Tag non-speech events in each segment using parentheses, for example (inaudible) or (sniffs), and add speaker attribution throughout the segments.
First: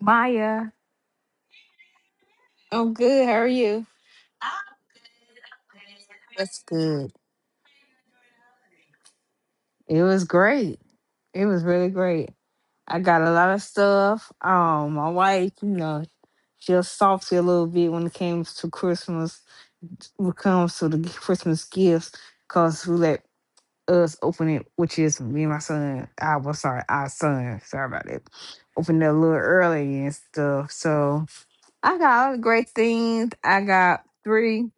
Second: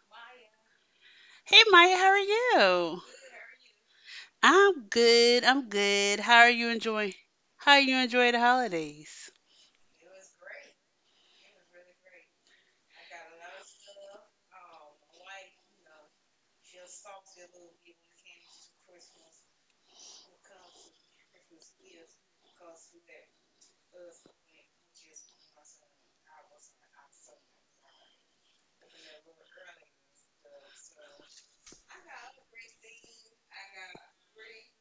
Speaker 1: Maya.
Speaker 2: Hey, Maya, how are
Speaker 1: I'm
Speaker 2: you?
Speaker 1: good. How are you?
Speaker 2: I'm good. I'm good. How are
Speaker 1: That's
Speaker 2: you
Speaker 1: good.
Speaker 2: enjoying? How you enjoy the holidays?
Speaker 1: It was great. It was really great. I got a lot of stuff. My wife, she'll softy a little bit when it comes to Christmas. When it comes to the Christmas gifts, cause who let us open it, which is me and my son. I was sorry, our son. Sorry about that. Opened it a little early and stuff. So I got all the great things. I got three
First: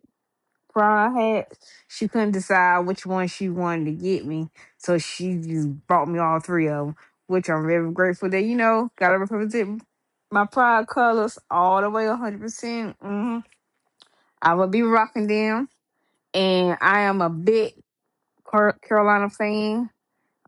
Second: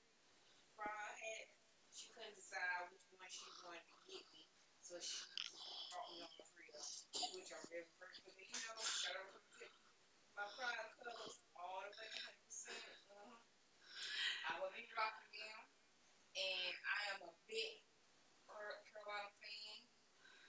Speaker 1: pride hats. She couldn't decide which one she wanted to get me, so she just bought me all three of them, which I'm very grateful that gotta represent my pride colors all the way, 100% I will be rocking them, and I am a big Carolina fan.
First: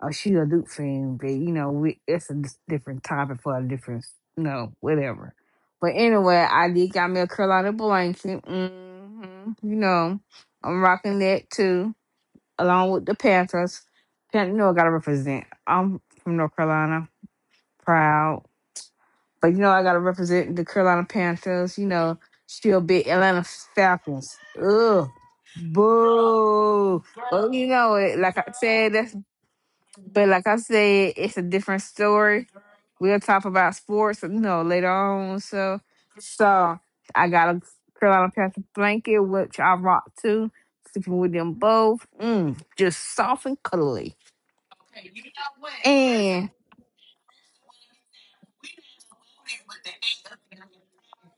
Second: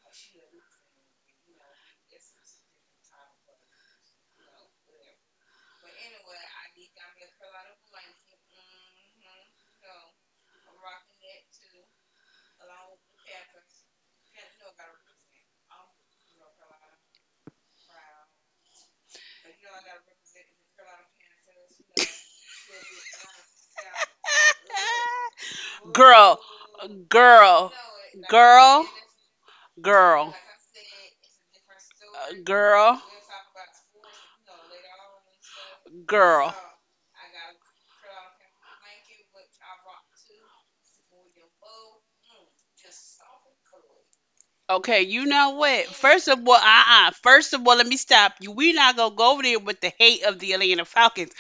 Speaker 1: Oh, she a Duke fan, but we, it's a different topic for a different, whatever. But anyway, I did got me a Carolina blanket. I'm rocking that too along with the Panthers. You know I gotta represent. I'm from North Carolina, proud. But you know I gotta represent the Carolina Panthers. Still big Atlanta Falcons. Ugh,
Speaker 2: Girl,
Speaker 1: boo. But you
Speaker 2: girl,
Speaker 1: know it. Like I
Speaker 2: girl,
Speaker 1: said, that's but
Speaker 2: girl,
Speaker 1: like I said, it's a different story.
Speaker 2: girl,
Speaker 1: We'll talk about sports, later on. So,
Speaker 2: girl.
Speaker 1: so I got a Carolina Panther blanket, which I rock too. Sleeping with them both, just soft and cuddly.
Speaker 2: Okay,
Speaker 1: And
Speaker 2: you know what? First of all, first of all, let me stop you. We not going to go over there with the hate of the Atlanta Falcons.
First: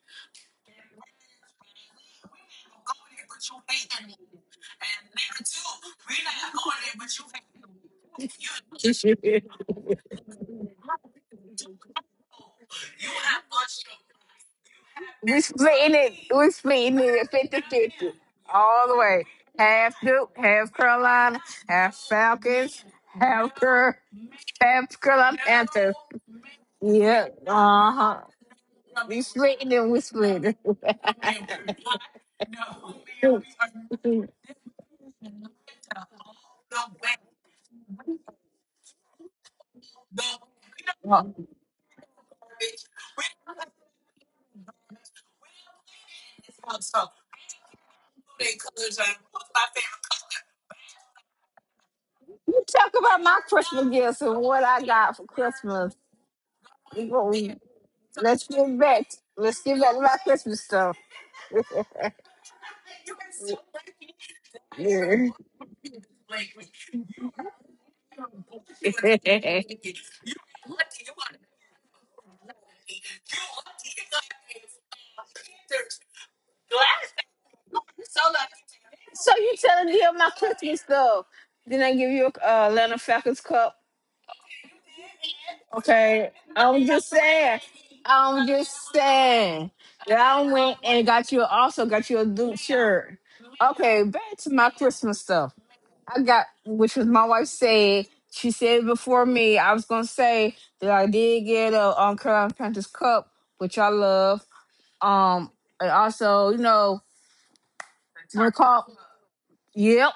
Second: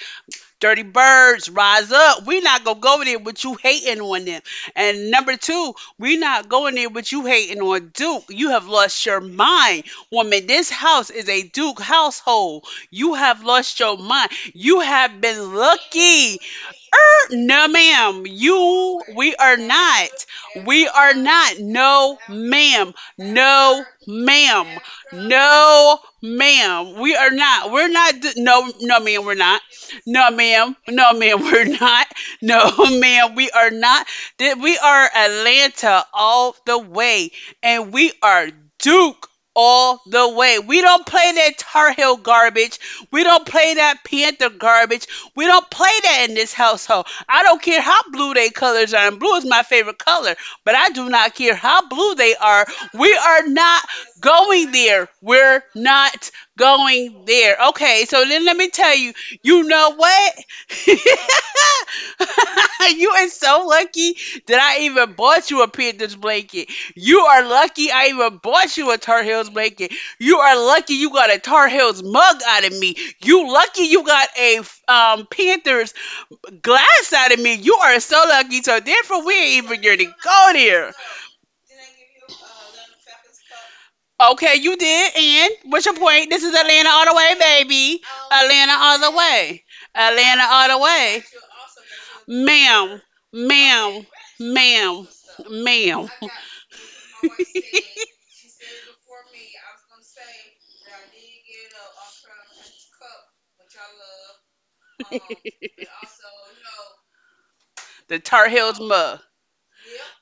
Speaker 2: Dirty birds, rise up. We are not gonna go in there with you hating on them. And number two, we're not going there with you hating on Duke. You have lost your mind. Woman, this house is a Duke household. You have lost your mind. You have
Speaker 1: we
Speaker 2: been
Speaker 1: splitting it.
Speaker 2: lucky.
Speaker 1: We splitting it
Speaker 2: No,
Speaker 1: 50-50,
Speaker 2: ma'am.
Speaker 1: all the
Speaker 2: You,
Speaker 1: way.
Speaker 2: we are
Speaker 1: Half
Speaker 2: not.
Speaker 1: Duke, half
Speaker 2: We are
Speaker 1: Carolina,
Speaker 2: not.
Speaker 1: half
Speaker 2: No,
Speaker 1: Falcons,
Speaker 2: ma'am.
Speaker 1: half
Speaker 2: No,
Speaker 1: Cur
Speaker 2: ma'am.
Speaker 1: half Carolina Panthers.
Speaker 2: No, ma'am. We are
Speaker 1: Yeah.
Speaker 2: not. We're not.
Speaker 1: Uh-huh.
Speaker 2: No, no, ma'am.
Speaker 1: We
Speaker 2: We're not.
Speaker 1: splitting it, we
Speaker 2: No,
Speaker 1: splitting
Speaker 2: ma'am. No, ma'am. (laughs) We're
Speaker 1: it.
Speaker 2: not. No, (laughs)
Speaker 1: (laughs)
Speaker 2: ma'am. We are not. We are Atlanta all the way, and we are Duke. All the way. We don't play
Speaker 1: Well,
Speaker 2: that Tar Heel garbage. We don't play that Panther garbage. We don't play that in this household. I don't care how blue they colors are, and blue is my favorite color. But I do not care how blue they are.
Speaker 1: you talk
Speaker 2: We
Speaker 1: about my
Speaker 2: are not
Speaker 1: Christmas gifts and what
Speaker 2: going
Speaker 1: I
Speaker 2: there.
Speaker 1: got for
Speaker 2: We're
Speaker 1: Christmas.
Speaker 2: not
Speaker 1: We
Speaker 2: going
Speaker 1: gon-
Speaker 2: there. Okay, so
Speaker 1: Let's
Speaker 2: then let me
Speaker 1: get
Speaker 2: tell
Speaker 1: back.
Speaker 2: you,
Speaker 1: Let's
Speaker 2: you
Speaker 1: get
Speaker 2: know
Speaker 1: back to my
Speaker 2: what?
Speaker 1: Christmas stuff.
Speaker 2: (laughs)
Speaker 1: So
Speaker 2: You are so lucky that I even bought you a Panthers blanket. You are lucky I even bought you a Tar Heels blanket. You are lucky you got a Tar Heels mug out of me. You lucky you got a Panthers glass out of me. You are so lucky. So therefore, we
Speaker 1: you
Speaker 2: ain't even
Speaker 1: telling
Speaker 2: going to
Speaker 1: me of my
Speaker 2: go
Speaker 1: Christmas
Speaker 2: there.
Speaker 1: stuff? Then I give you a Atlanta Falcons cup.
Speaker 2: Okay, you did. And what's your point?
Speaker 1: Okay,
Speaker 2: This is Atlanta
Speaker 1: I'm
Speaker 2: all
Speaker 1: just
Speaker 2: the way,
Speaker 1: saying.
Speaker 2: baby.
Speaker 1: I'm
Speaker 2: Atlanta
Speaker 1: just
Speaker 2: all the way.
Speaker 1: saying that I
Speaker 2: Atlanta all the
Speaker 1: went and
Speaker 2: way.
Speaker 1: got you also got you a Duke
Speaker 2: Ma'am,
Speaker 1: shirt.
Speaker 2: ma'am,
Speaker 1: Okay, back to my
Speaker 2: ma'am,
Speaker 1: Christmas stuff.
Speaker 2: ma'am.
Speaker 1: I got which was my wife said. She said before me, I was gonna say that I did get a Carolina Panthers cup, which I love. Um,
Speaker 2: (laughs)
Speaker 1: and also,
Speaker 2: The Tar
Speaker 1: when
Speaker 2: Heels
Speaker 1: call,
Speaker 2: mug.
Speaker 1: yep,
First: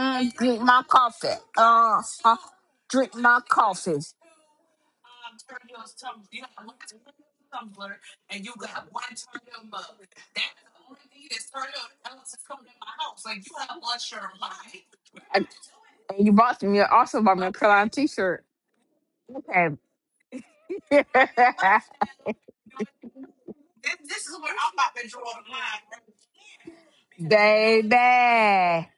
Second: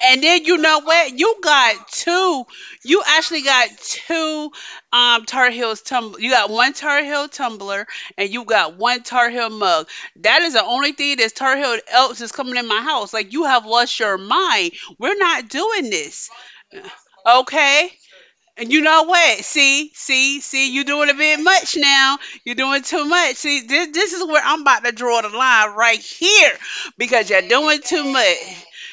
Speaker 2: And then you
Speaker 1: drink
Speaker 2: know
Speaker 1: my
Speaker 2: what? You
Speaker 1: coffee.
Speaker 2: got
Speaker 1: Uh, uh,
Speaker 2: two. You
Speaker 1: drink my
Speaker 2: actually got
Speaker 1: coffee.
Speaker 2: two Tar Heels tumbler. You got one Tar Heel tumbler and you got one Tar Heel mug. That is the only thing that's Tar Heel else is coming in my house. Like you have lost your mind. We're
Speaker 1: And
Speaker 2: not doing
Speaker 1: and
Speaker 2: this.
Speaker 1: you bought me also bought me a Carolina
Speaker 2: Okay?
Speaker 1: T-shirt.
Speaker 2: And you know what?
Speaker 1: Okay,
Speaker 2: See, you're doing a bit much now.
Speaker 1: (laughs)
Speaker 2: You're doing too much. See, this is where I'm about to draw the line right here because you're doing
Speaker 1: baby.
Speaker 2: too much.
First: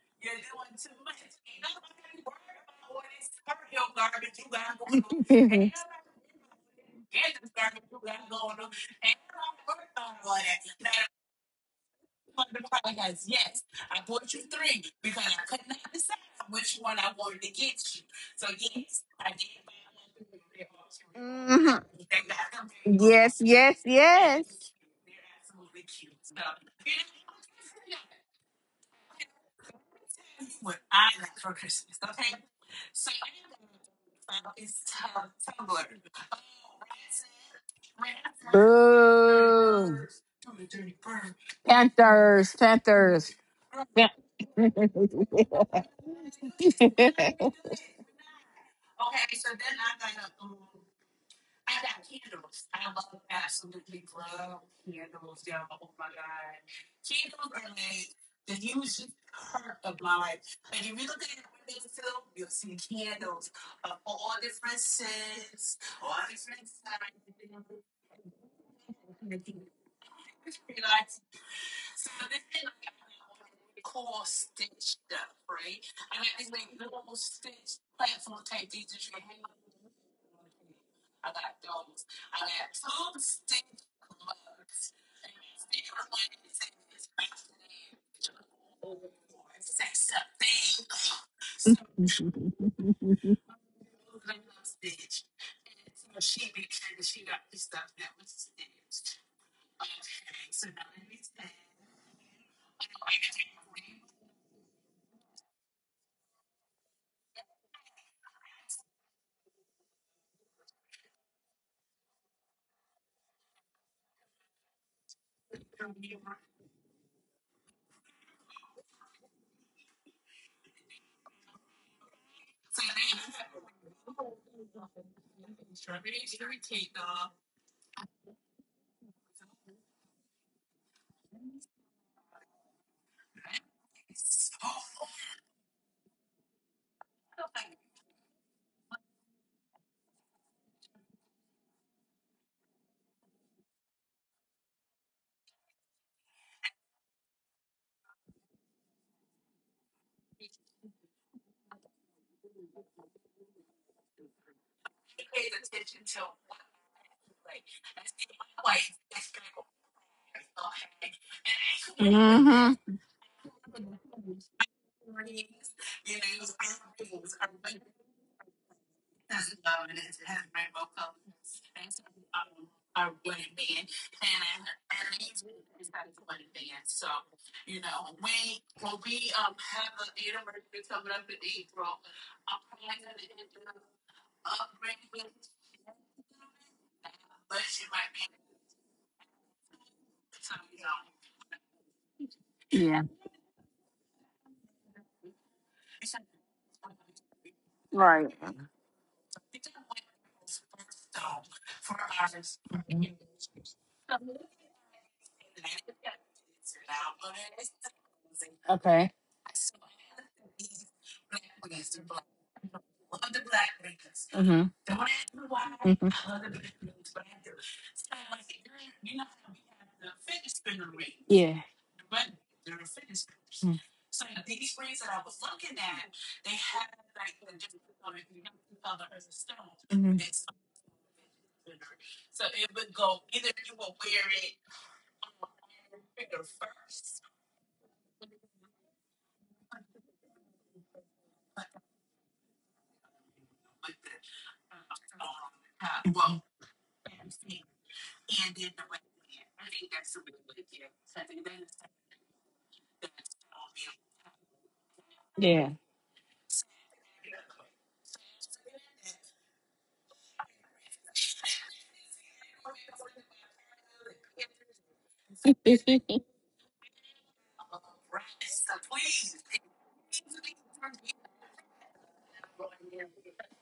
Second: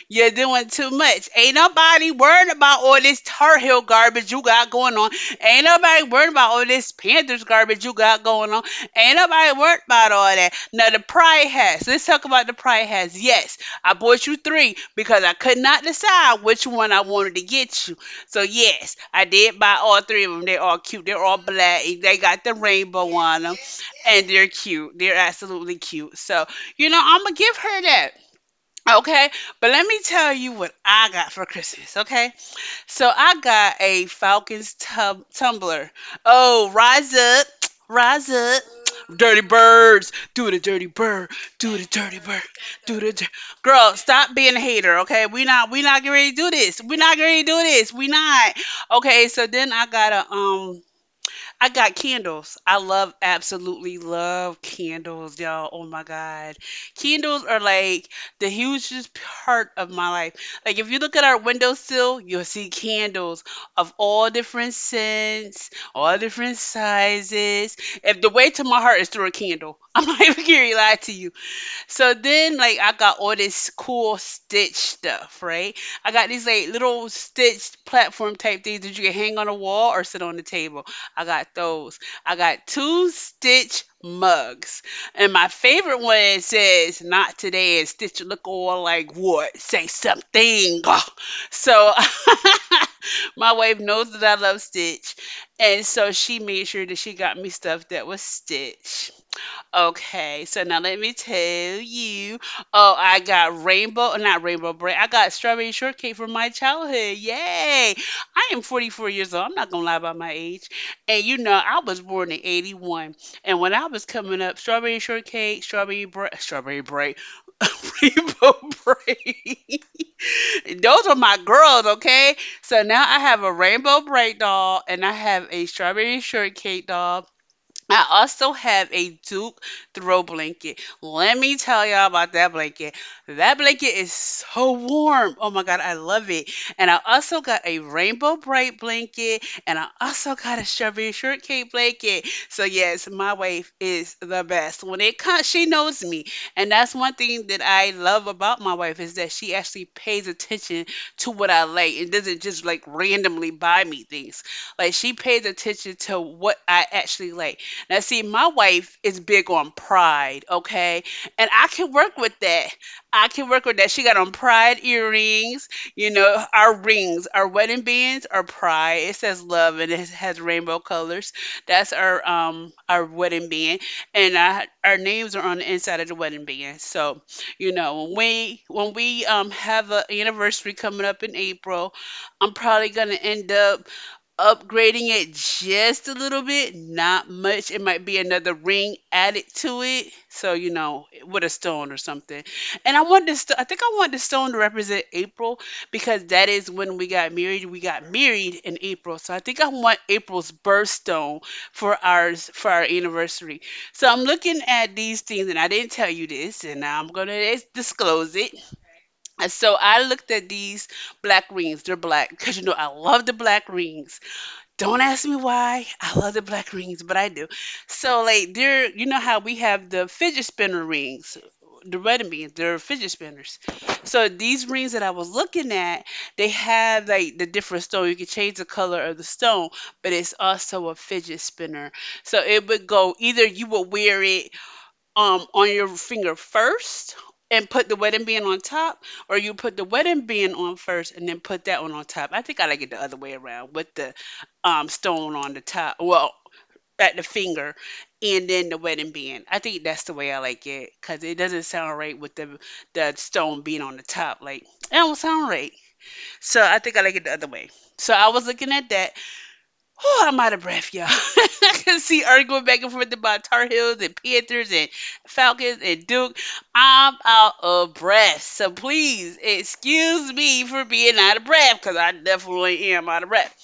Speaker 2: You're doing too much. Ain't nobody worried about all this Tar Heel garbage you got going on. Ain't nobody worried about all this Panthers garbage you got going on.
Speaker 1: (laughs)
Speaker 2: Ain't nobody worried about all that. Now, the pride hats. Let's talk about the pride hats. Yes, I bought you three because I could not decide which one I wanted to get you, so yes, I did buy all three of them. They're all cute. They're all black.
Speaker 1: Mhm.
Speaker 2: They got the rainbow on
Speaker 1: Yes,
Speaker 2: them,
Speaker 1: yes,
Speaker 2: and they're
Speaker 1: yes.
Speaker 2: cute. They're absolutely cute. So you know, I'm gonna give her that. Okay, but let me tell you what I got for Christmas. Okay, so I got a tumbler. Oh, rise up, (tsk) rise up. (tsk) Dirty
Speaker 1: Boo.
Speaker 2: birds, do the dirty bird, do the dirty bird,
Speaker 1: Panthers,
Speaker 2: do the dir-
Speaker 1: Panthers.
Speaker 2: girl.
Speaker 1: Yeah.
Speaker 2: Stop being a hater, okay? We not getting ready to do this. We not getting ready to do this. We not, okay? So then I got a I got candles. I love, absolutely love candles, y'all. Oh my God. Candles are like the hugest part of my life. Like, if you look at our windowsill, you'll see candles of all different scents, all different sizes. If the way to my heart is through a candle, (laughs) I'm not even gonna lie to you. So then, like, I got all this cool Stitch stuff, right? I got these like little stitched platform type things that you can hang on a wall or sit on the table. I got those. I got two Stitch mugs, and my favorite one says "Not today," and Stitch look all like, "What? Say something." (laughs) So. (laughs) My wife knows that I love Stitch, and so she made sure that she got me stuff that was Stitch. Okay, so now let me tell you. Oh, not rainbow bread. I got strawberry shortcake from my childhood. Yay! I am 44 years old. I'm not gonna lie about my age. And you know, I was born in 81. And when I was coming up, strawberry shortcake, strawberry bread, (laughs) rainbow bread. (laughs) Those are my girls, okay? So now I have a rainbow bread doll and I have a strawberry shortcake doll. I also have a Duke throw blanket. Let me tell y'all about that blanket. That blanket is so warm. Oh my God, I love it. And I also got a rainbow bright blanket and I also got a strawberry shortcake blanket. So, yes, my wife is the best. When it comes, she knows me. And that's one thing that I love about my wife is that she actually pays attention to what I like and doesn't just like randomly buy me things. Like, she pays attention to what I actually like. Now, see, my wife is big on pride, okay? And I can work with that.
Speaker 1: Hmm.
Speaker 2: I can work with that. She got on pride earrings, you know, our rings, our wedding bands are pride. It says love and it has rainbow colors. That's our wedding band. And I, our names are on the inside of the wedding band. So, you know, when we have an anniversary coming up in April, I'm probably gonna end up upgrading it just a little bit, not much. It might be another ring added to it. So, you know, with a stone or something. And I wanted to, I think I wanted the stone to represent April because that is when we got married. We got married in April. So I think I want April's birthstone for ours, for our anniversary. So I'm looking at these things and I didn't tell you this and now I'm going to disclose it.
Speaker 1: Okay.
Speaker 2: And so I looked at these black rings. They're black because, you know, I love the black rings.
Speaker 1: Okay.
Speaker 2: Don't ask me why. I love the black rings, but I do. So like they're you know how we have the fidget spinner rings,
Speaker 1: Yeah.
Speaker 2: the wedding beans, they're
Speaker 1: Mm.
Speaker 2: fidget spinners. So these rings that I was looking at, they have like the different stone. You can change the color of the stone, but
Speaker 1: Mhm.
Speaker 2: it's also a fidget spinner. So it would go either you would wear it on your finger first and put the wedding band on top, or you put the wedding band on first and then put that one on top. I think I like it the other way around with the stone on the top. Well, at the finger and then the wedding band. I think that's the way I like it because it doesn't sound right with the stone being on the top. Like, that don't sound right.
Speaker 1: Yeah.
Speaker 2: So I think I like it the other way. So I was looking at that. Oh, I'm out of breath, y'all. (laughs) I can see Earth going back and forth about Tar Heels and Panthers and Falcons and Duke. I'm out of breath. So please excuse me for being out of breath because I definitely am out of breath.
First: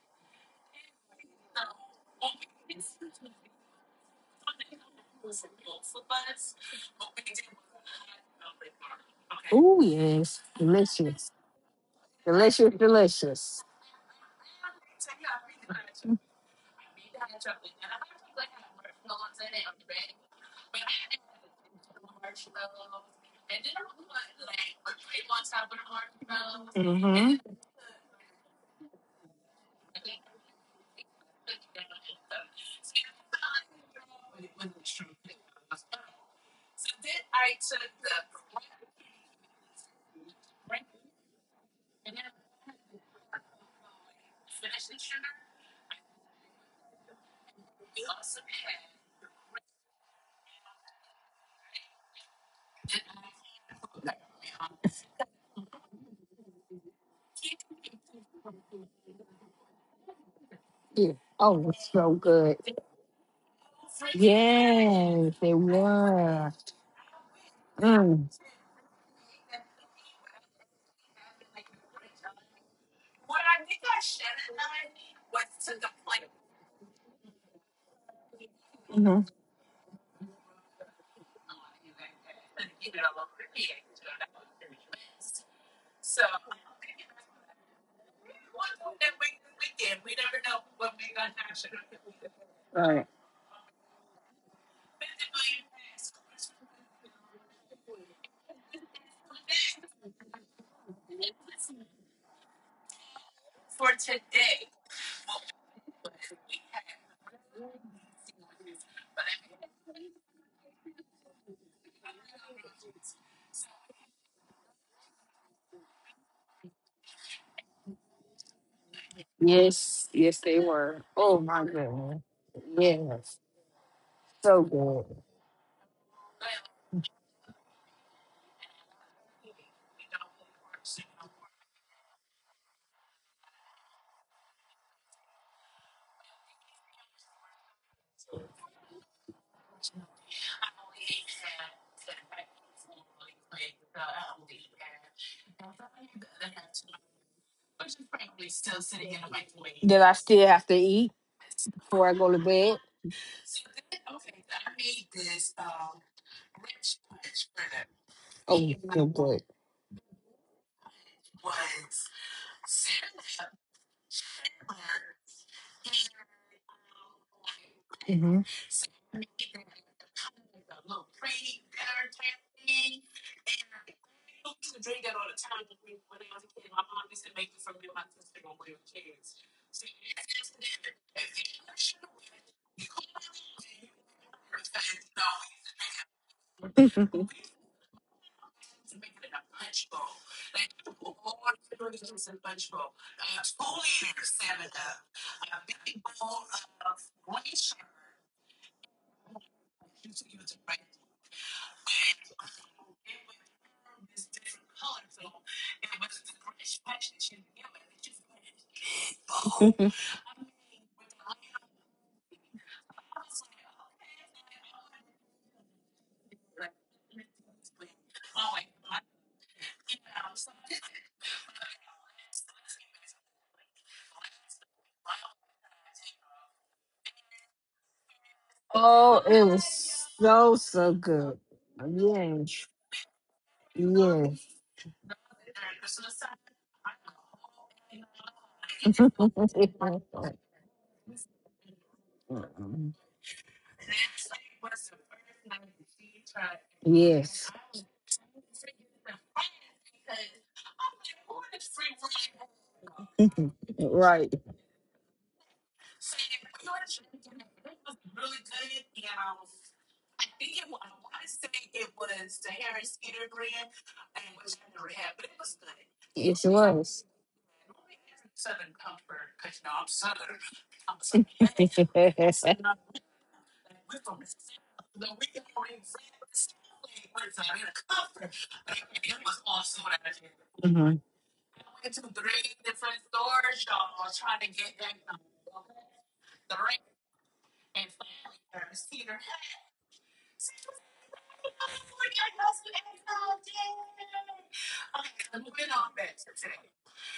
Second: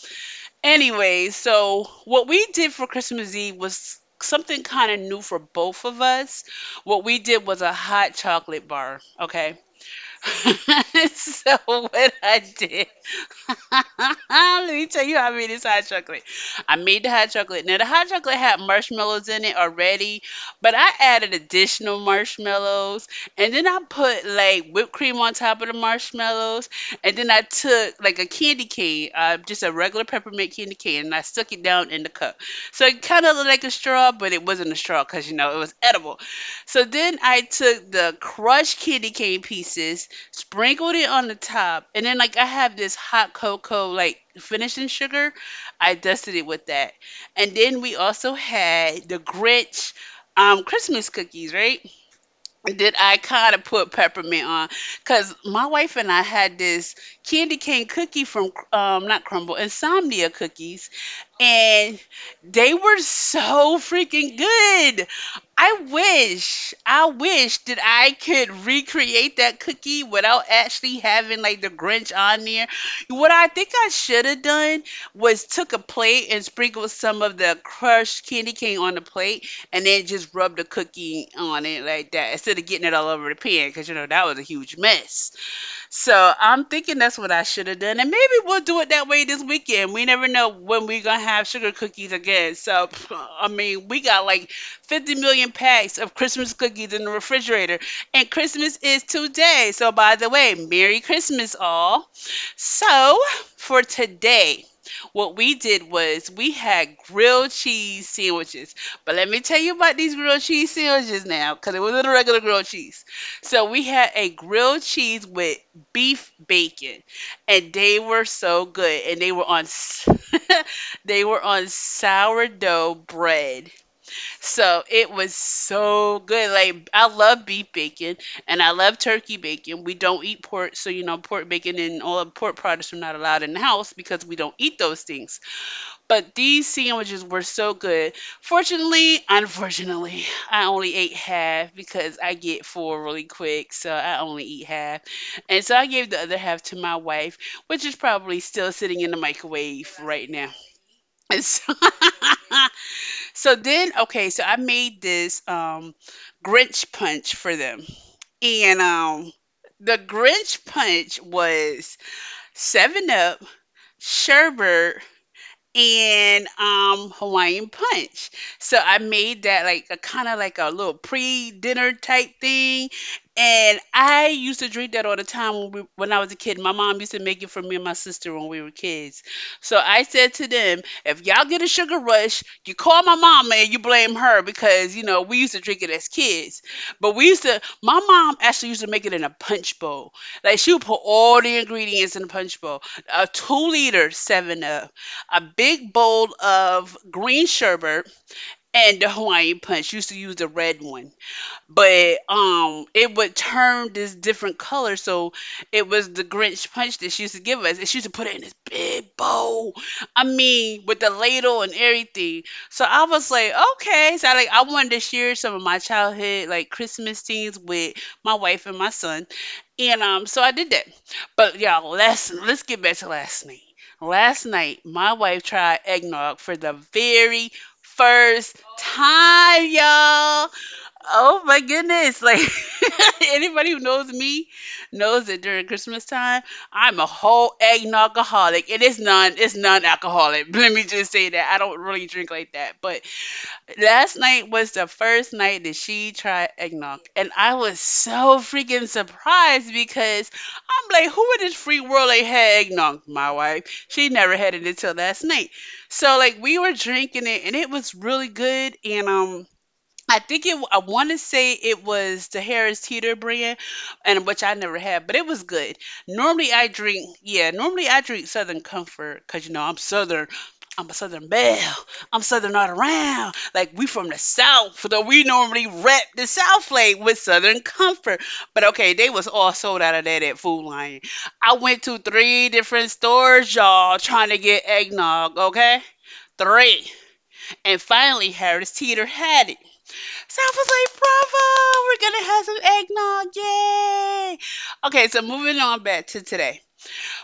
Speaker 2: Anyway, so what we did for Christmas Eve was something kind of new for both of us. What we did was a hot chocolate bar, okay? (laughs) So what I did, (laughs) let me tell you how I made this hot chocolate. I made the hot chocolate. Now the hot chocolate had marshmallows in it already, but I added additional marshmallows, and then I put like whipped cream on top of the marshmallows, and then
Speaker 1: hmm
Speaker 2: I took like a candy cane, just a regular peppermint candy cane, and I stuck it down in the cup. So it kind of looked like a straw, but it wasn't a straw because you know it was edible. So then I took the crushed candy cane pieces sprinkled it on the top, and then like I have this hot cocoa like finishing sugar, I dusted it with that, and then we also had the Grinch Christmas cookies, right? Did I kind of put peppermint on? Because my wife and I had this candy cane cookie from, not Crumble, Insomnia cookies,
Speaker 1: Oh, it was
Speaker 2: and
Speaker 1: so good.
Speaker 2: they were so freaking good. I wish that I could recreate that cookie without actually having like the Grinch on there. What I think I should have done was took a plate and sprinkled some of the crushed candy cane on the
Speaker 1: Hmm.
Speaker 2: plate and then just rub the cookie on it like that instead of getting it all over the pan because you know that was a huge mess. So I'm thinking that's what I should have done, and maybe we'll do it that way this weekend. We never know when we're gonna have sugar cookies again. So
Speaker 1: Right.
Speaker 2: (sniffs) I mean, we got like 50 million packs of Christmas cookies in the refrigerator, and Christmas is today. So by the way, Merry Christmas, all. So, for today, what we did was we had grilled cheese sandwiches. But let me tell you about these grilled cheese sandwiches now, because it wasn't a regular grilled cheese. So, we had a grilled cheese with beef bacon, and they were so good. And they were on
Speaker 1: Yes, yes, they
Speaker 2: (laughs)
Speaker 1: were.
Speaker 2: they were
Speaker 1: Oh my
Speaker 2: on
Speaker 1: goodness.
Speaker 2: sourdough
Speaker 1: Yes,
Speaker 2: bread
Speaker 1: so
Speaker 2: so
Speaker 1: good.
Speaker 2: it was so good. Like I love beef bacon and I love turkey bacon. We don't eat pork, so you know pork bacon and all the pork products are not allowed in the house because we don't eat those things. But these sandwiches were so good. Fortunately, unfortunately, (laughs) I only ate half because I get full really quick, so I only eat half. And so I gave the other half to my wife, which is probably still sitting in the microwave
Speaker 1: Did I
Speaker 2: right
Speaker 1: still
Speaker 2: now. (laughs)
Speaker 1: have to eat
Speaker 2: And so
Speaker 1: before I go to
Speaker 2: (laughs)
Speaker 1: bed?
Speaker 2: So then, okay, so I made this Grinch punch for them,
Speaker 1: Oh,
Speaker 2: and
Speaker 1: so good.
Speaker 2: the Grinch punch was Seven Up, sherbet, and Hawaiian punch.
Speaker 1: hmm
Speaker 2: So I made that like a kind of like a little pre-dinner type thing. And I used to drink that all the time when I was a kid. My mom used to make it for me and my sister when we were kids. So I said to them, if y'all get a sugar rush, you call my mama and you blame her because, you know, we used to drink it as kids. But we used to, my mom actually used to make it in a punch bowl. Like she would put all the ingredients in a punch bowl, a 2 liter 7 Up, a big bowl of green sherbet, and the Hawaiian punch. Used to use the red one, but it would turn this different color, so it was the Grinch punch that she used to give us, and she used to put it in this big bowl, I mean, with the ladle and everything. So I was like, okay, so I wanted to share some of my childhood like Christmas scenes with my wife and my son, and so I did that. But y'all last let's get back to last night. Last night my wife tried eggnog for the very first
Speaker 1: Oh, it was
Speaker 2: time, y'all.
Speaker 1: so so good.
Speaker 2: Oh my goodness. Like
Speaker 1: Yes,
Speaker 2: (laughs) anybody who knows me
Speaker 1: yes,
Speaker 2: knows that during Christmas time, I'm a whole eggnog-aholic. And
Speaker 1: (laughs)
Speaker 2: it's non-alcoholic. (laughs) Let me just say that. I don't really drink like that. But last night was the first night that she tried eggnog.
Speaker 1: yeah.
Speaker 2: And I was so freaking surprised because I'm like, who in this free world ain't had eggnog? My wife. She
Speaker 1: Right.
Speaker 2: never had it until last night. So like we were drinking it and it was really good. And I think it. I want to say it was the Harris Teeter brand, and which I never had, but it was good.
Speaker 1: Yes, it
Speaker 2: Normally I
Speaker 1: was.
Speaker 2: drink, yeah. Normally I drink Southern Comfort, cause you know I'm Southern. I'm a Southern belle. I'm
Speaker 1: (laughs) Yes.
Speaker 2: Southern all around. Like we from the South, so we normally rep the South Lake with Southern Comfort. But okay, they was all sold out of that at Food Lion.
Speaker 1: Mhm.
Speaker 2: I went to three different stores, y'all, trying to get eggnog. Okay, three, and finally Harris Teeter had it. So I was like, bravo, we're gonna have some eggnog, yay! Okay, so moving on back to today.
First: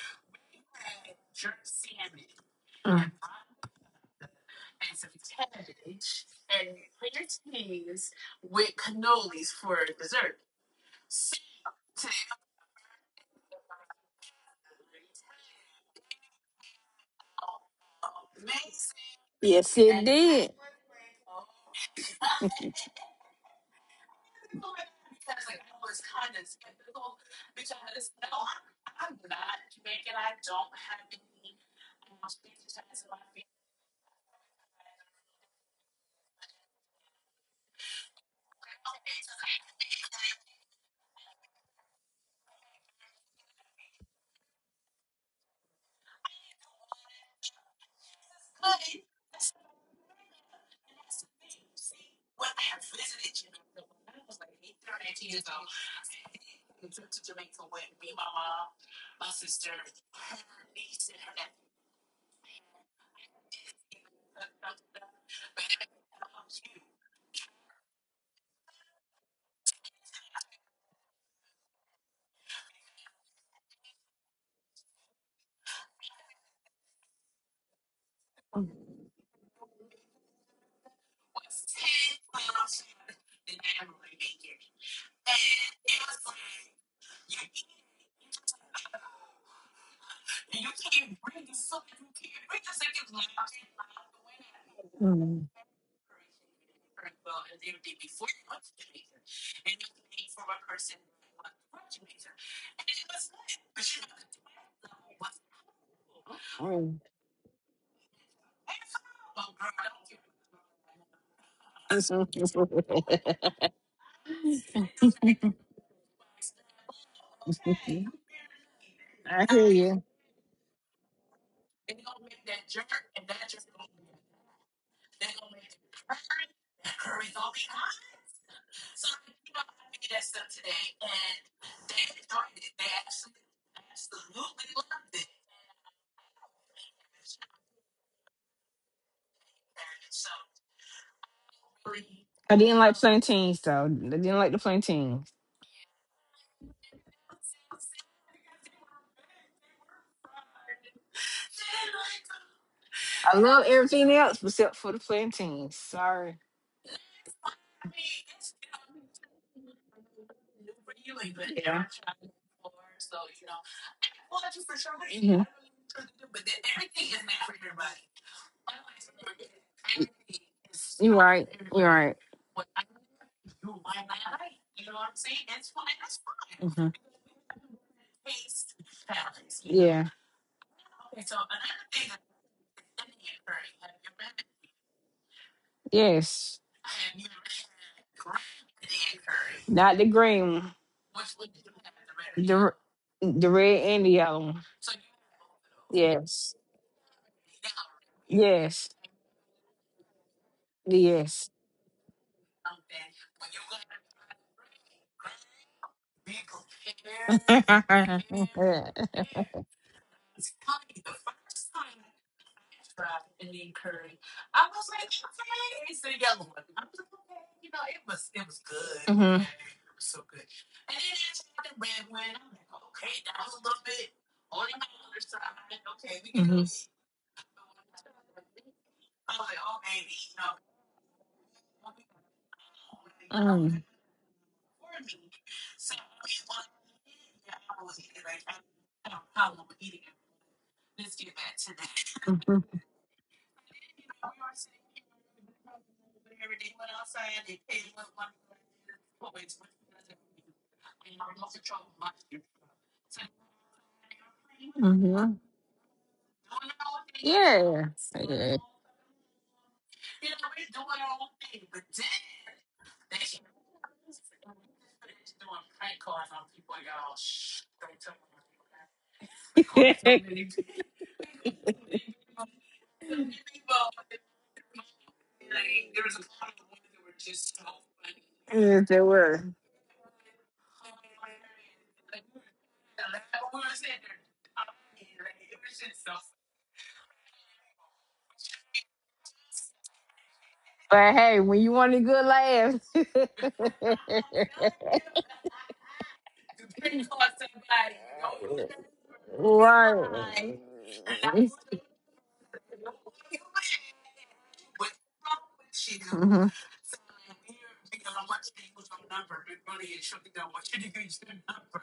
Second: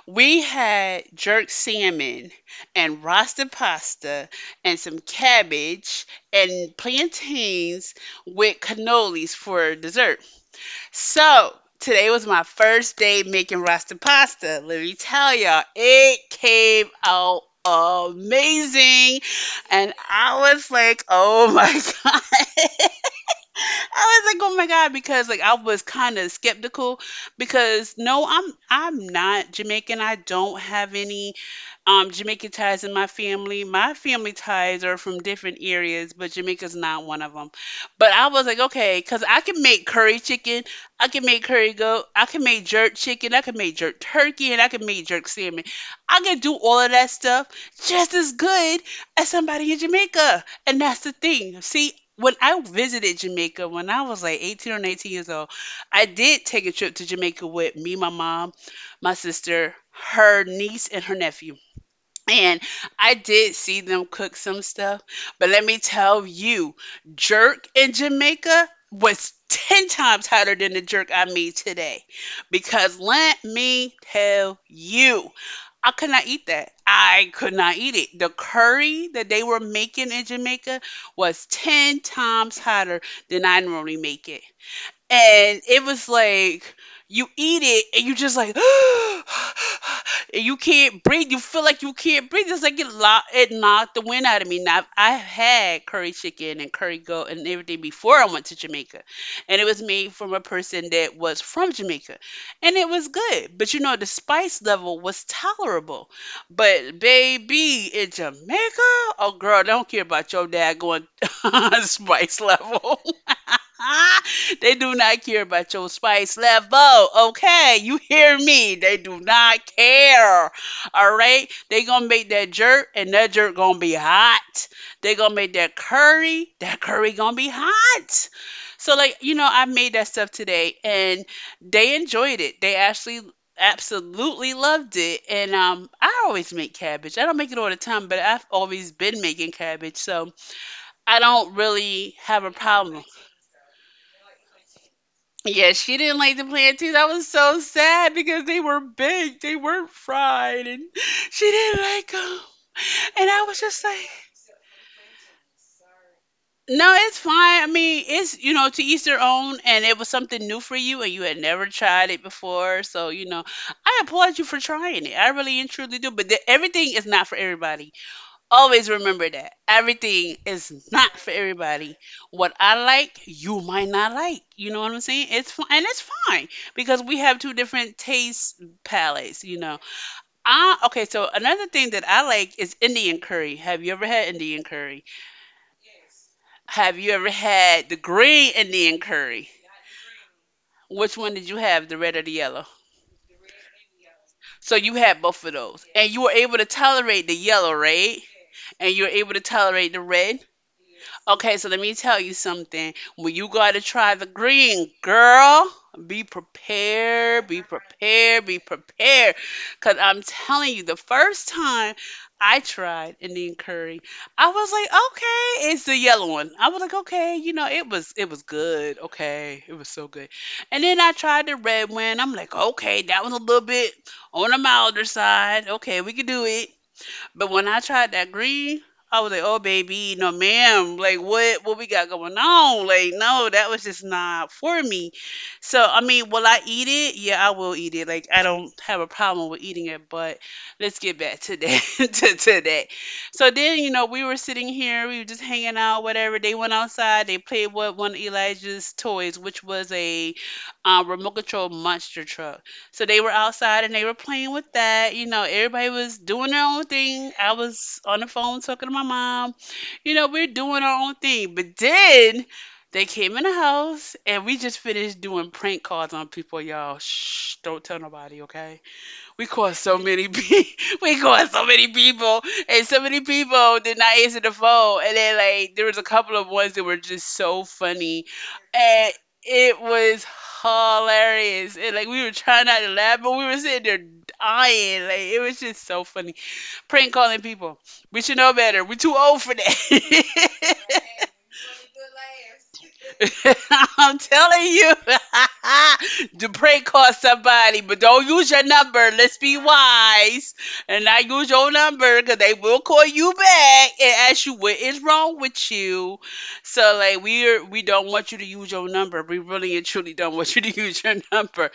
Speaker 2: We had jerk salmon and roasted pasta and some cabbage and plantains with cannolis for dessert. So today was my first day making roasted pasta. Let me tell y'all, it came out amazing.
Speaker 1: Yes,
Speaker 2: And
Speaker 1: it did.
Speaker 2: I was like, oh my (laughs) God! I was like, oh my God, because like I was kind of skeptical because I'm not Jamaican. I don't have any Jamaican ties in my family. My family ties are from different areas, but Jamaica's not one of them. But I was like, okay, because I can make curry chicken, I can make curry goat, I can make jerk chicken, I can make jerk turkey, and I can make jerk salmon. I can do all of that stuff just as good as somebody in Jamaica. And that's the thing. See, when I visited Jamaica when I was like 18 or 19 years old, I did take a trip to Jamaica with me, my mom, my sister, her niece, and her nephew. And I did see them cook some stuff, but let me tell you, jerk in Jamaica was 10 times hotter than the jerk I made today. Because let me tell you, I could not eat that. I could not eat it. The curry that they were making in Jamaica was 10 times hotter than I normally make it, and it was like you eat it and you just like (gasps) and you can't breathe. You feel like you can't breathe. It's like it knocked the wind out of me. Now I've
Speaker 1: Mm.
Speaker 2: had curry chicken and curry goat and everything before I went to Jamaica, and it was made from a person that was from Jamaica, and it was good. But you know the spice level was tolerable. But
Speaker 1: (laughs)
Speaker 2: baby in Jamaica, oh girl, I don't care about your dad going (laughs) spice level. (laughs) They do not care about your spice level. Okay, you hear me? They do not care. All right, they gonna make that jerk, and that jerk gonna be hot. They gonna make that curry. That curry gonna be hot. So like you know, I made that stuff today, and they enjoyed it. They actually absolutely loved it. And I always make cabbage. I don't make it all the time, but I've always been making cabbage, so I don't really have a
Speaker 1: I didn't like
Speaker 2: problem.
Speaker 1: plantains though. I didn't like the plantains.
Speaker 2: Yeah, she didn't like the plant too. That was so sad because they were baked, they weren't fried, and (laughs) she didn't like them. And
Speaker 1: I
Speaker 2: I was
Speaker 1: love
Speaker 2: just like,
Speaker 1: everything else except for the plantains. Sorry.
Speaker 2: no, it's fine. I mean, it's, you know, to each their own, and it was something new for you, and you had never tried it before. So, you know, I applaud you for trying it. I really and truly do. Everything is not for everybody. Always remember that everything is not for
Speaker 1: Right.
Speaker 2: everybody. What I like, you might not like. You know what I'm saying? It's fine, and it's fine because we have two different taste palettes. You know.
Speaker 1: Yeah.
Speaker 2: Ah, okay. So another thing that I like is Indian curry. Have you ever had Indian curry?
Speaker 1: Yes.
Speaker 2: Have you ever had the green Indian curry?
Speaker 1: Not the green one.
Speaker 2: Which one did you have, the red or the yellow?
Speaker 1: r- the red and the yellow one.
Speaker 2: So you had both of those, and you were
Speaker 1: Yes.
Speaker 2: able to tolerate the yellow, right?
Speaker 1: Yes.
Speaker 2: And you were able to tolerate the red.
Speaker 1: Yes.
Speaker 2: Okay, so let me tell you something. When you go to try the green, girl, be prepared, be
Speaker 1: (laughs)
Speaker 2: prepared, be prepared. Because I'm telling you, the first time I tried Indian curry, I was like, okay, it's the yellow one. I was like, okay, you know, it was good. Okay, it was so good. And then I tried the red one. I'm like, okay, that was a little bit on the milder side. Okay, we could do it. But when I tried that green, I was like, oh, baby, no, ma'am. Like, what we got going on? Like, no, that was just not for me. So, I mean, will I eat it? Yeah, I will eat it. Like, I don't have a problem with eating it, but let's get back to that, (laughs) to
Speaker 1: Mhm.
Speaker 2: that. So then, you know, we were sitting here, we were just hanging out, whatever. They went outside, they played with one of Elijah's toys, which was a remote control monster truck. So they were outside and they were playing with that.
Speaker 1: Mhm.
Speaker 2: You know, everybody was doing their own thing. I was on the phone talking to my mom. You know, we're doing our own thing. But then they came in the house and we just finished doing prank calls on people, y'all. Shh, don't tell nobody, okay? We called so many people. (laughs) We called so many people, and so many people did not answer the phone. And then like there was a couple of ones that were just so funny,
Speaker 1: Yes, they
Speaker 2: and
Speaker 1: were.
Speaker 2: it was hilarious. And like we were trying not to laugh, but we were sitting there dying. Like it was just so funny. Prank calling people. We should know better. We're too old for that.
Speaker 1: But
Speaker 2: (laughs)
Speaker 1: hey, when you want a good laugh. (laughs)
Speaker 2: (laughs) I'm telling you, (laughs) to pray call somebody, but don't use your number. Let's be
Speaker 1: Right.
Speaker 2: wise and not use your number because they will call you back and ask you what is wrong with you. So like we don't want you to use your number. We really and truly don't want you to (laughs) use your number.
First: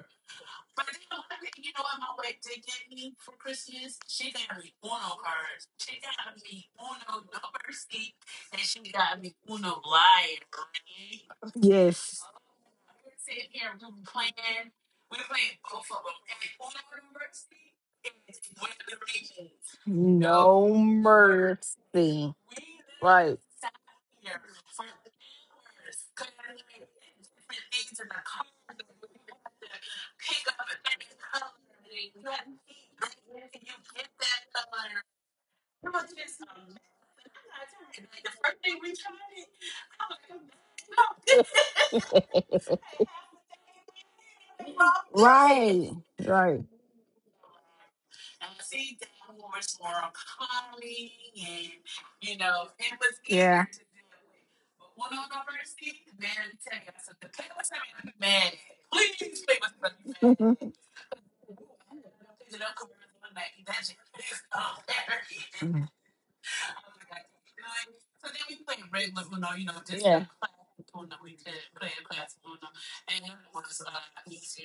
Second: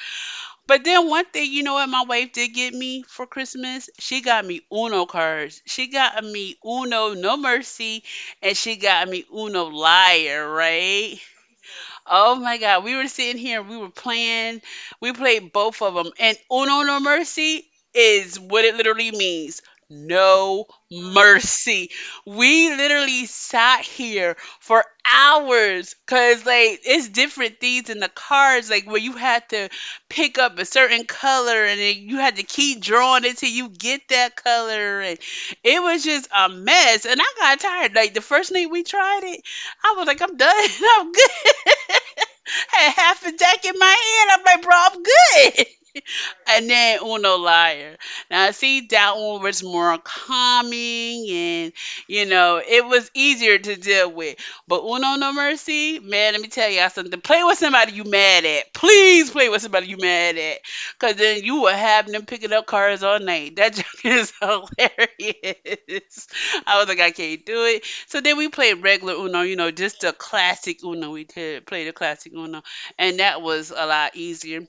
Speaker 2: But then one thing, you know what my wife did get me for Christmas? She got me Uno cards. She got me Uno No Mercy and she got me Uno Liar, right?
Speaker 1: Yes.
Speaker 2: Oh my God, we were sitting here, we were playing, we played both of them, and Uno No Mercy is what it literally means. No
Speaker 1: No mercy.
Speaker 2: mercy. We literally
Speaker 1: Right?
Speaker 2: sat here for hours because, like, it's different things in the cards, like where you had to pick up a certain color and then you had to keep drawing it till you get that color. And it was just a mess. And I got tired. Like, the first night we tried it, I was like, I'm done. (laughs) I'm good,
Speaker 1: (laughs)
Speaker 2: had half a deck in my hand. I'm like, bro, I'm good.
Speaker 1: Right. Right.
Speaker 2: And then Uno Liar. Now, see, that one was more calming and, you know, it was easier to deal with. But Uno No Mercy, man, let me tell y'all something. Play with somebody you mad at. Please play with somebody you mad at. Because then you will have them picking up cars all night. That joke (laughs) is hilarious. I was like, I can't do it. So then we played regular Uno, you know, just the classic Uno. We did play the classic Uno. And that was a lot easier.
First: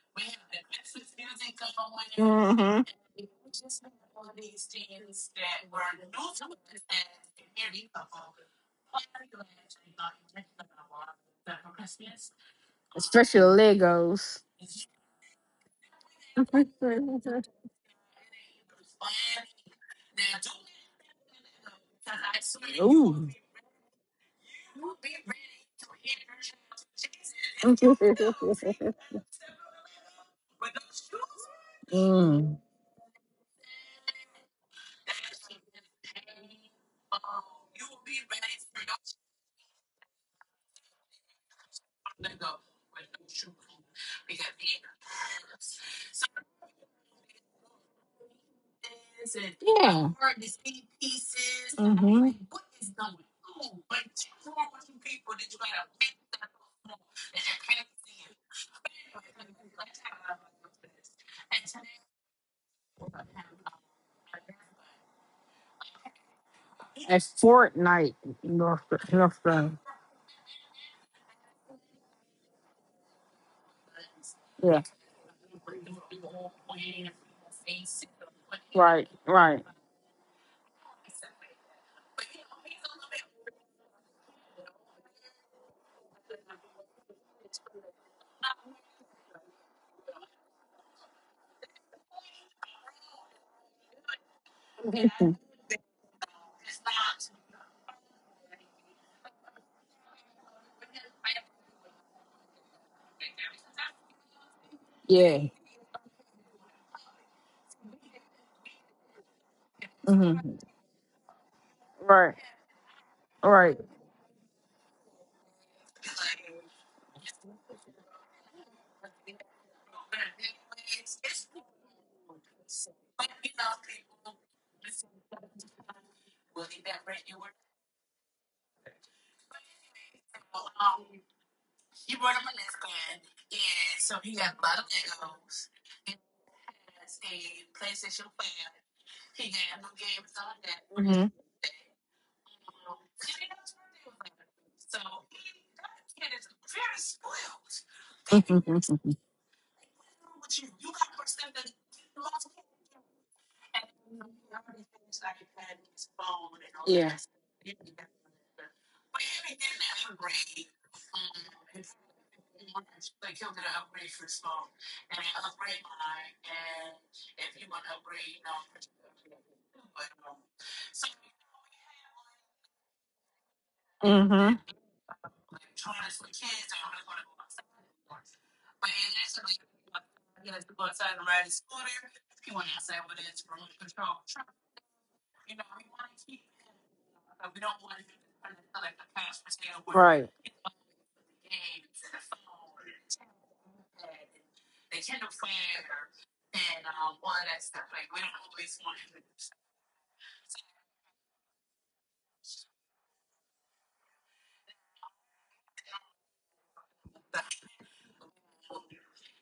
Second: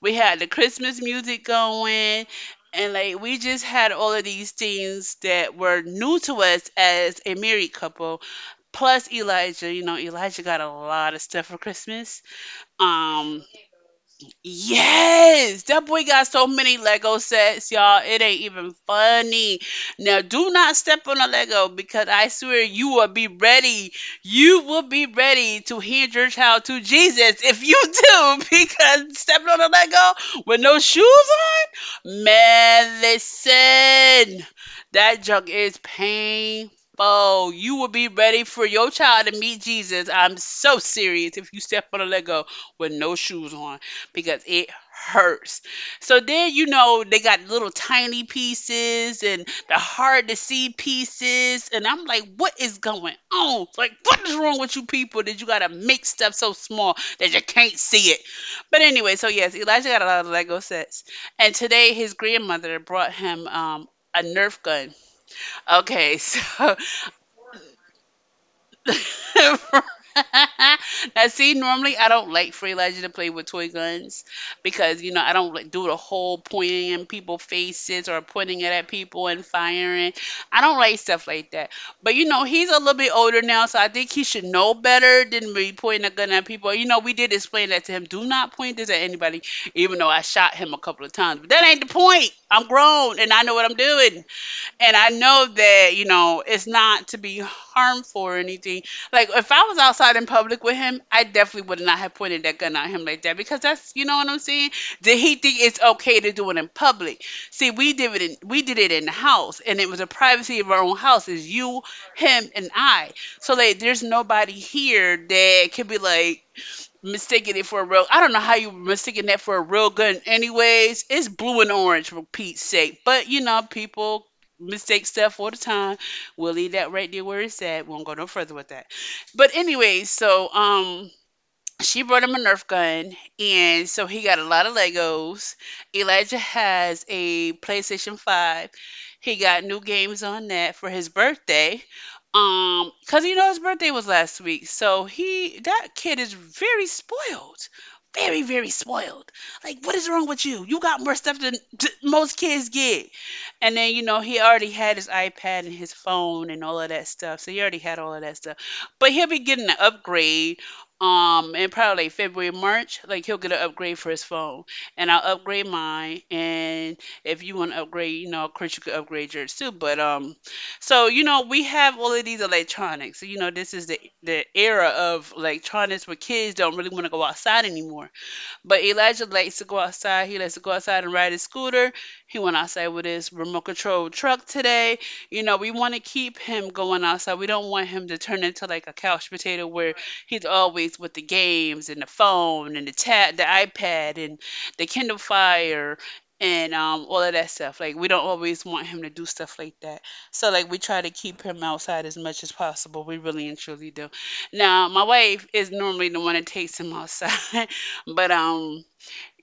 Speaker 2: We had the Christmas music going, and like we just had all of these things that were new to us as a married couple. Plus Elijah, you know, Elijah got a lot of stuff for Christmas.
Speaker 1: Brush
Speaker 2: Um,
Speaker 1: your legs.
Speaker 2: Yes, that boy got so many Lego sets, y'all. It ain't even funny. Now, do not step on a Lego because I swear you will be ready. You will be ready to hand your child to Jesus if you do. (laughs) Because stepping on a Lego with no shoes on,
Speaker 1: Mm.
Speaker 2: man, listen, that junk is painful. You will be ready for your child to meet Jesus. I'm so serious if you step on a Lego with no shoes on because it hurts. So then you know they got little tiny pieces and the
Speaker 1: Yeah,
Speaker 2: hard to see pieces and I'm like what is going on? Like what is wrong with you people that you got to make stuff so small that you can't see it? But anyway, so yes, Elijah got a lot of Lego sets. And today his grandmother brought him a Nerf gun. Okay, so (laughs)
Speaker 1: at Fortnite, North,
Speaker 2: (laughs)
Speaker 1: North,
Speaker 2: now, see, normally I don't like Free Legend to play with toy guns
Speaker 1: yeah,
Speaker 2: because you know I don't like do the whole pointing in people's faces or pointing it at
Speaker 1: right,
Speaker 2: people and firing. I don't like stuff like that. But you know he's a little bit older now, so I think he should know better than be pointing a gun at people. You know we did explain that to him. Do not point this at anybody, even though I shot him a couple of times. But that ain't the point. I'm grown and I know what I'm doing. And I know that, you know, it's not to be harmful or anything. Like, if I was outside in public with him, I definitely would not have pointed that gun at him like that because that's, you know what I'm saying? Did he
Speaker 1: yeah.
Speaker 2: think it's okay to do it in public? See, we did it in the house and it was the
Speaker 1: Hmm,
Speaker 2: privacy of our own house. It's you,
Speaker 1: right,
Speaker 2: him, and I. So, like,
Speaker 1: right.
Speaker 2: there's nobody here that could be like, mistaking it for a real. I don't know how you were that for a real gun. Anyways, it's blue and orange for Pete's sake. But you know, people mistake stuff all the time. We'll leave that right there where it's at. Won't go no further with that. But anyways, so she brought him a Nerf gun, and so he got a lot of Legos. Elijah has a PlayStation 5. He got new games on that for his birthday. Cause you know his birthday was last week, so he that kid is very spoiled, very spoiled. Like, what is wrong with you? You got more stuff than most kids get. And then you know he already had his iPad and his phone and all of that stuff, so he already had all of that stuff. But he'll be getting an upgrade and probably like February, March, like he'll get an upgrade for his phone. And I'll upgrade mine. And if you want to upgrade, you know, of course you could upgrade yours too. But So you know, we have all of these electronics. You know, this is the
Speaker 1: Mm-hmm.
Speaker 2: era of electronics where kids don't really want to go outside anymore. But Elijah likes to go outside. He likes to go outside and ride his scooter. He went outside with his remote control truck today. You know, we want to keep him going outside. We don't want him to turn into like a couch potato where
Speaker 1: Right.
Speaker 2: he's always with the games and the phone and the iPad and the Kindle Fire and all of that stuff. Like we don't always want him to do stuff like that. So like we try to keep him outside as much as possible. We really and truly do. Now my wife is normally the one that takes him outside. But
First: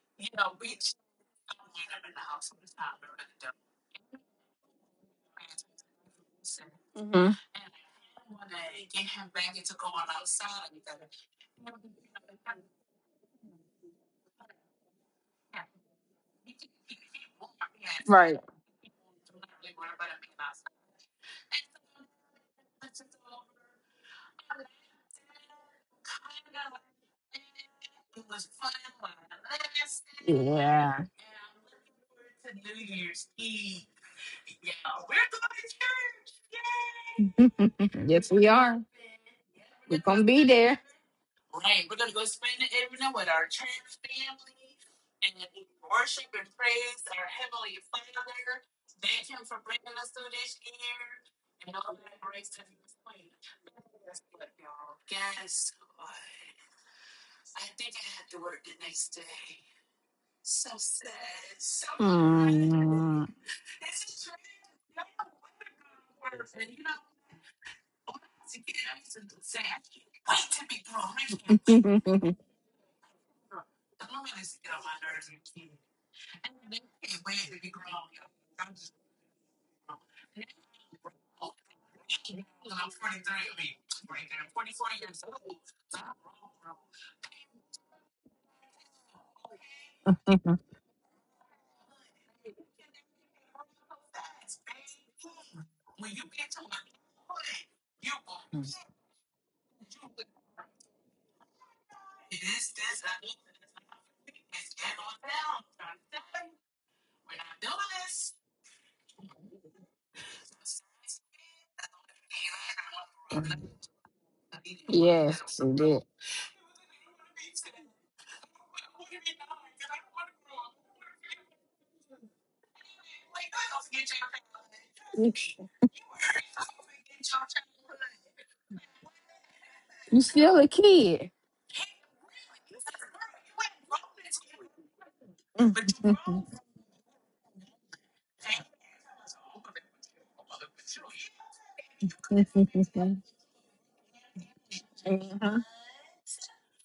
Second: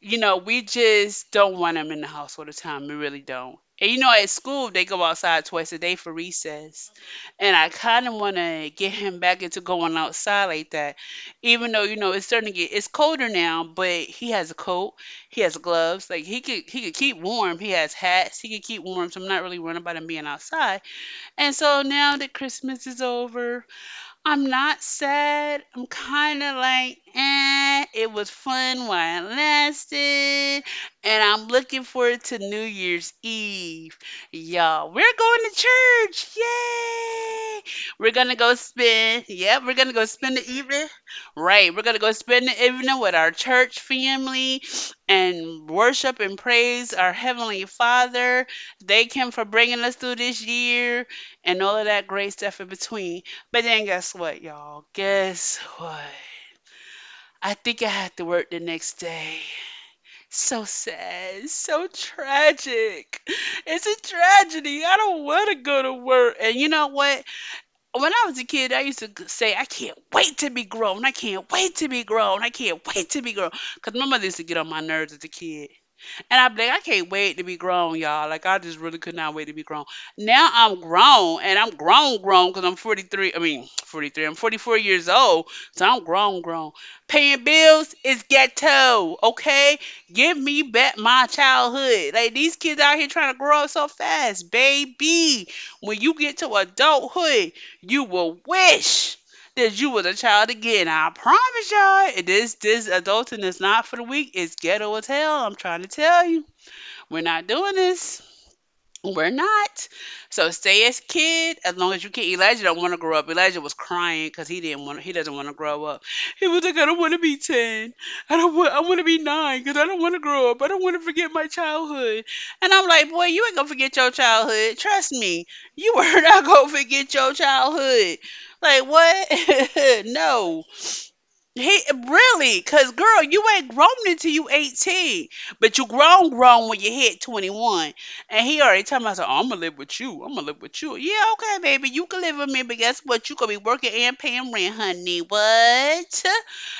Speaker 2: you know, we just don't want them in the house all the time. We really don't. And you know, at school they go outside twice a day for recess,
Speaker 1: Hmm,
Speaker 2: and I kind of want to get him back into going outside like that. Even though you know it's starting to get it's colder now, but he has a coat, he has gloves, like he could keep warm. He has hats, he could keep warm. So I'm not really worried about him being outside. And so now that Christmas is over, I'm not sad. I'm kind of like, eh, it was fun while it lasted.
Speaker 1: yeah.
Speaker 2: And I'm looking forward to New Year's Eve. Y'all, we're going to church. Yay! We're going
Speaker 1: Yes,
Speaker 2: to
Speaker 1: we
Speaker 2: go
Speaker 1: are.
Speaker 2: spend, yep, we're going to go spend the evening. Right, we're going to go spend the evening with our church family and worship and praise our Heavenly Father. Thank Him for bringing us through this year and all of that great stuff in between. But then guess what, y'all? Guess what? I think I had to work the next day. So sad, so tragic. It's a tragedy. I don't want to go to work. And you know what? When I was a kid, I used to say, I can't wait to be grown. I can't wait to be
Speaker 1: (laughs)
Speaker 2: grown. I can't wait to be grown. Because my mother used to get on my nerves as a kid. And I'm like, I can't wait to be grown, y'all. Like, I just really could not wait to be grown. Now I'm grown, and I'm grown, grown, because I'm 43. I mean, 43. I'm 44 years old, so I'm grown, grown. Paying bills is ghetto, okay? Give me back my childhood. Like, these kids out here trying to grow up so fast, baby. When you get to adulthood, you will wish that you was a child again. I promise y'all, this adulting is not for the weak. It's ghetto as hell. I'm trying to tell you, we're not doing this. We're not. So stay as kid as long as you can. Elijah don't want to grow up. Elijah was crying because he didn't want.
Speaker 1: We
Speaker 2: He doesn't want to grow
Speaker 1: did.
Speaker 2: up. He was like, I don't want to be ten. I don't want. I want to be nine because I don't want to grow up. I don't want to forget my childhood. And I'm like, boy, you ain't gonna forget your childhood. Trust me, you are (laughs) not gonna forget your childhood. Like what? (laughs)
Speaker 1: You still a
Speaker 2: No.
Speaker 1: kid.
Speaker 2: He really, cause girl, you ain't grown until you 18, but you grown, grown when you hit 21. And he already told me, I said, "I'm gonna live with you. I'm gonna live with you." Yeah, okay, baby, you can live with me, but guess what? You
Speaker 1: (laughs)
Speaker 2: gonna be working and paying rent, honey. What?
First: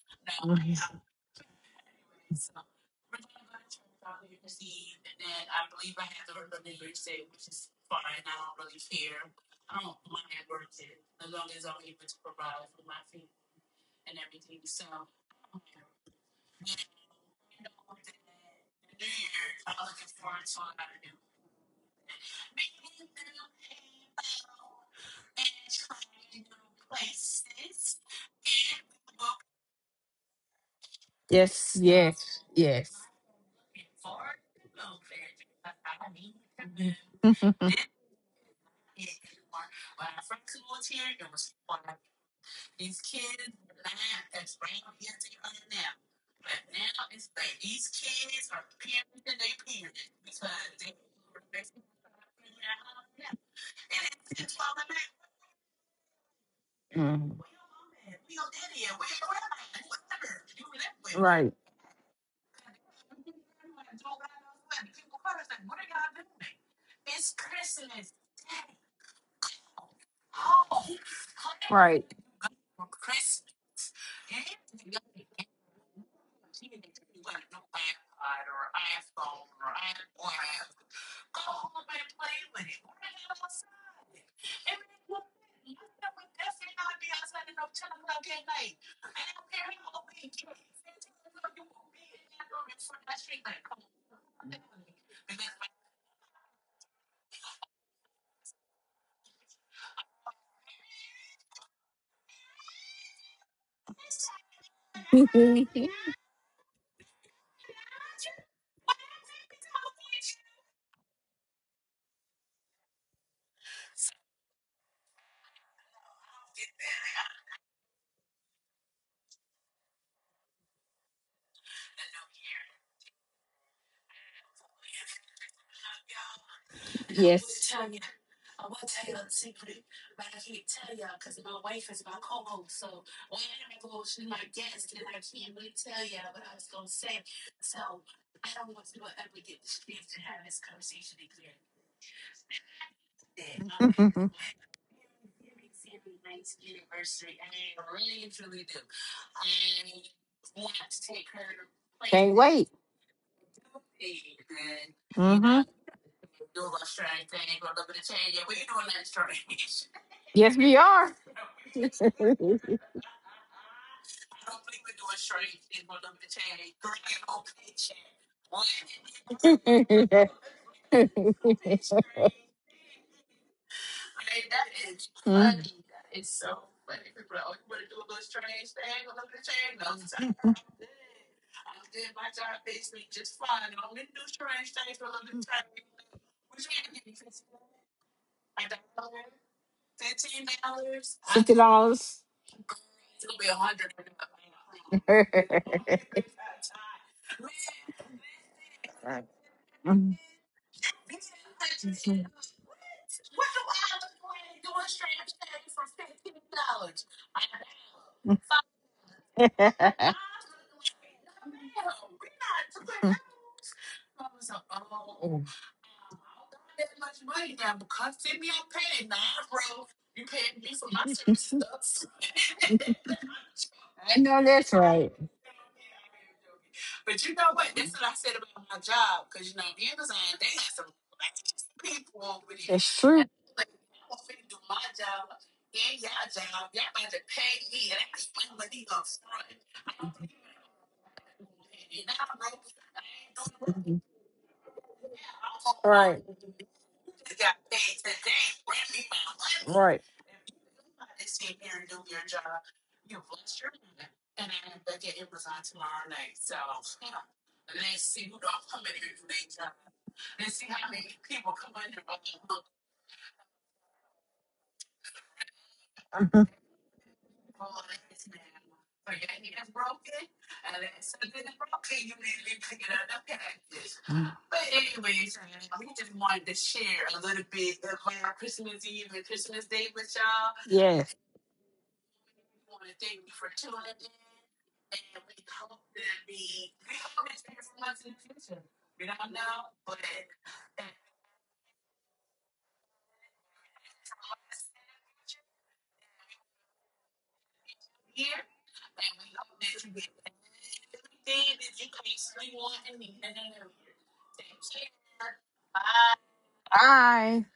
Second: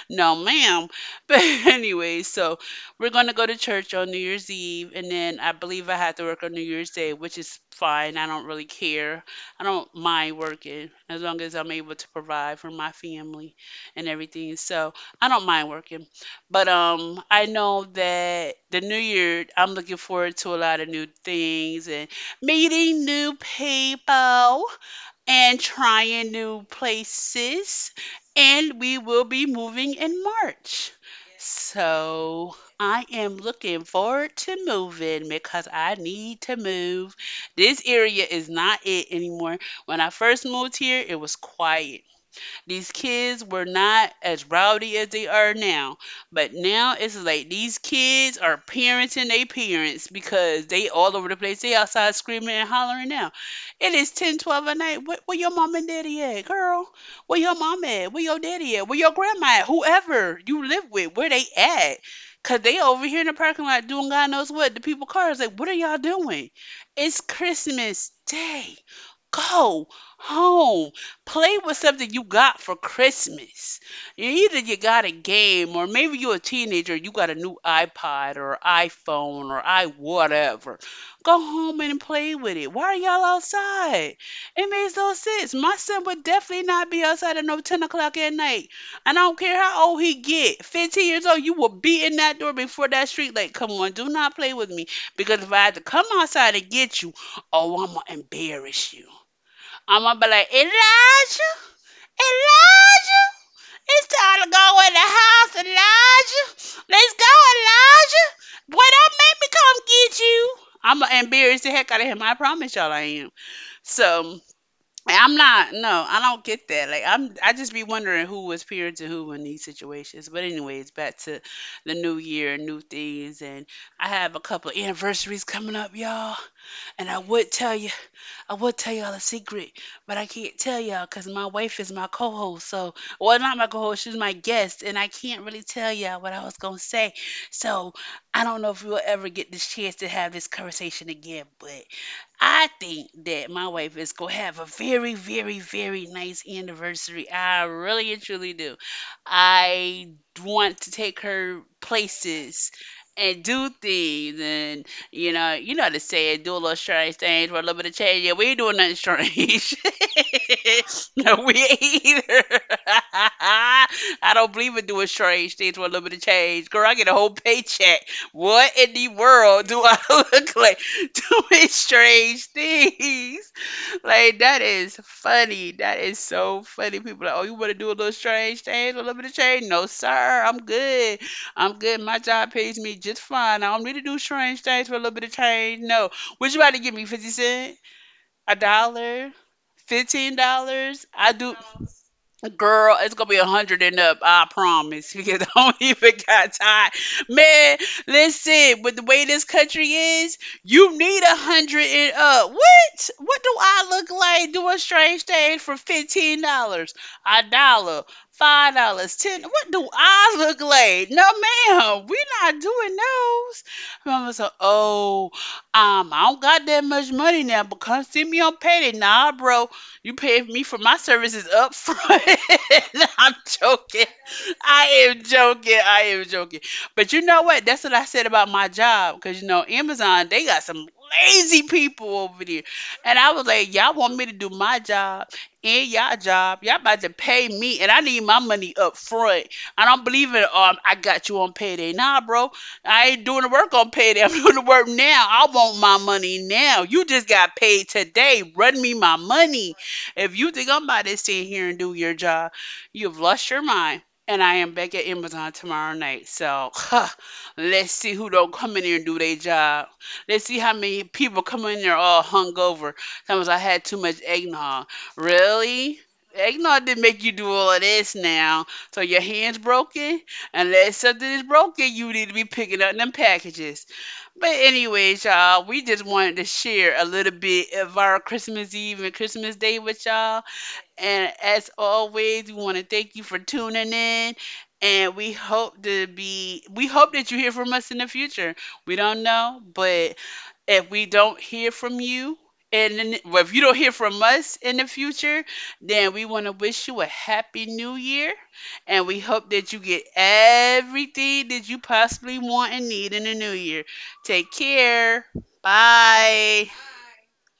Speaker 2: No, ma'am. (laughs) But anyway, so we're gonna go to church on New Year's Eve, and then I believe I have to work on New Year's Day, which is fine. I don't really care. I don't mind working as long as I'm able to provide for my family and everything. So I don't mind working. But I know that the new year I'm looking forward to a lot of new things and meeting new people and trying new places. And we will be moving in March.
Speaker 1: Yes, yes,
Speaker 2: So
Speaker 1: yes.
Speaker 2: I am looking forward to moving because I need to move.
Speaker 1: (laughs)
Speaker 2: This area is not it anymore. When I first moved here, it was quiet. These kids were not as rowdy as they are now. But now it's like these kids are parenting their parents because they all over the place. They outside screaming and hollering now. It is 10, 12 at night. Where your mom and daddy at, girl?
Speaker 1: Mm.
Speaker 2: Where your mom at? Where your daddy at? Where your grandma at? Whoever you live with, where they
Speaker 1: Right,
Speaker 2: at? Cause they over here in the parking lot doing God knows what. The people cars like, what are y'all doing? It's Christmas Day. Go home. Play with
Speaker 1: right.
Speaker 2: something you got for Christmas. Either you got a game, or maybe you're a teenager, you got a new iPod or iPhone or I whatever. Go home and play with it. Why are y'all outside? It makes no sense. My son would definitely not be outside at no 10 o'clock at night. And I don't care how old he get. 15 years old, you will be in that door before that street light. Come on, do not play with me. Because if I had to come outside and get you, oh, I'm going to embarrass you. I'm going to be like, Elijah. Elijah, it's time to go in the house,
Speaker 1: (laughs)
Speaker 2: Elijah. Let's go, Elijah. Boy, don't make me come get you. I'm gonna embarrass the heck out of him. I promise y'all I am. So I'm not. No, I don't get that. Like I'm. I just be wondering who was parent to who in these situations. But anyways, back to the new year, new things, and I have a couple anniversaries coming up, y'all. And I would
Speaker 1: Yes.
Speaker 2: tell you. I would tell y'all a secret, but I can't tell y'all because my wife is my co-host. So, well, not my co-host, she's my guest, and I can't really tell y'all what I was gonna say. So, I don't know if we'll ever get this chance to have this conversation again, but I think that my wife is going to have a very, very, very nice anniversary. I really and truly do. I want to take her
Speaker 1: Wait.
Speaker 2: places and do things and, you know how to say it, do a little strange things for a little bit of change. Yeah, we ain't doing nothing strange.
Speaker 1: Yes, we
Speaker 2: (laughs)
Speaker 1: are.
Speaker 2: No, we ain't either. (laughs) I don't believe in doing strange things for a little bit of change. Girl, I get a whole paycheck. What in the world do I (laughs)
Speaker 1: (laughs)
Speaker 2: look like doing strange things? Like that is funny. That is so funny. People are like, oh, you want to do a little strange thing, a little bit of change? No, sir. I'm
Speaker 1: Mm.
Speaker 2: good. I'm good. My job pays me just fine. I don't need to do strange things for a little bit of change. No. What you about to give me, 50 Cent? A dollar, fifteen
Speaker 1: Fifteen
Speaker 2: dollars.
Speaker 1: dollars.
Speaker 2: I
Speaker 1: Fifty
Speaker 2: do,
Speaker 1: dollars.
Speaker 2: girl. It's gonna be 100 and up. I promise because (laughs) I don't even got time. Man, listen. With the way this country is, you need 100 and up. What? What do I look like doing strange things for $15? A dollar. $5, 10. What do I look like? No, ma'am, we not doing those. Mama said, "Oh, I don't got that much money now, but come see me on payday. Nah, bro, you pay me for my services up front. (laughs) I'm joking.
Speaker 1: I know that's
Speaker 2: I
Speaker 1: right.
Speaker 2: am joking. I am joking. But you know what? That's what I said about my job. Cause you know, Amazon, they got some lazy people over there. And I
Speaker 1: Three,
Speaker 2: was like, y'all want me to do my job and y'all job. Y'all about to pay me and I need my money up front. I don't believe in I got you on payday. Nah, bro. I ain't doing the work on payday. (laughs) I'm doing the work now. I want my
Speaker 1: right,
Speaker 2: money now. You just got paid today. Run me my money.
Speaker 1: right.
Speaker 2: If you think I'm about to sit here and do your job, you've lost your mind. And I am back at Amazon tomorrow night. So huh, let's see who don't come in here and do their job. Let's see how many people come in there all hungover. Sometimes I had too much eggnog. Really? Eggnog didn't make you do all of this now. So your hands broken? Unless something is broken, you need to be picking up them packages. But anyways, y'all, we just wanted to share a little bit of our Christmas Eve and Christmas Day with y'all.
Speaker 1: Yes.
Speaker 2: And as always, we want to thank you for tuning in. And we hope that you hear from us in the future. We don't know, but if we don't hear from you and then- well, if you don't hear from us in the future, then we want to wish you a happy new year and we hope that you get everything that you possibly want and need in the new year. Take care. Bye.
Speaker 1: Bye.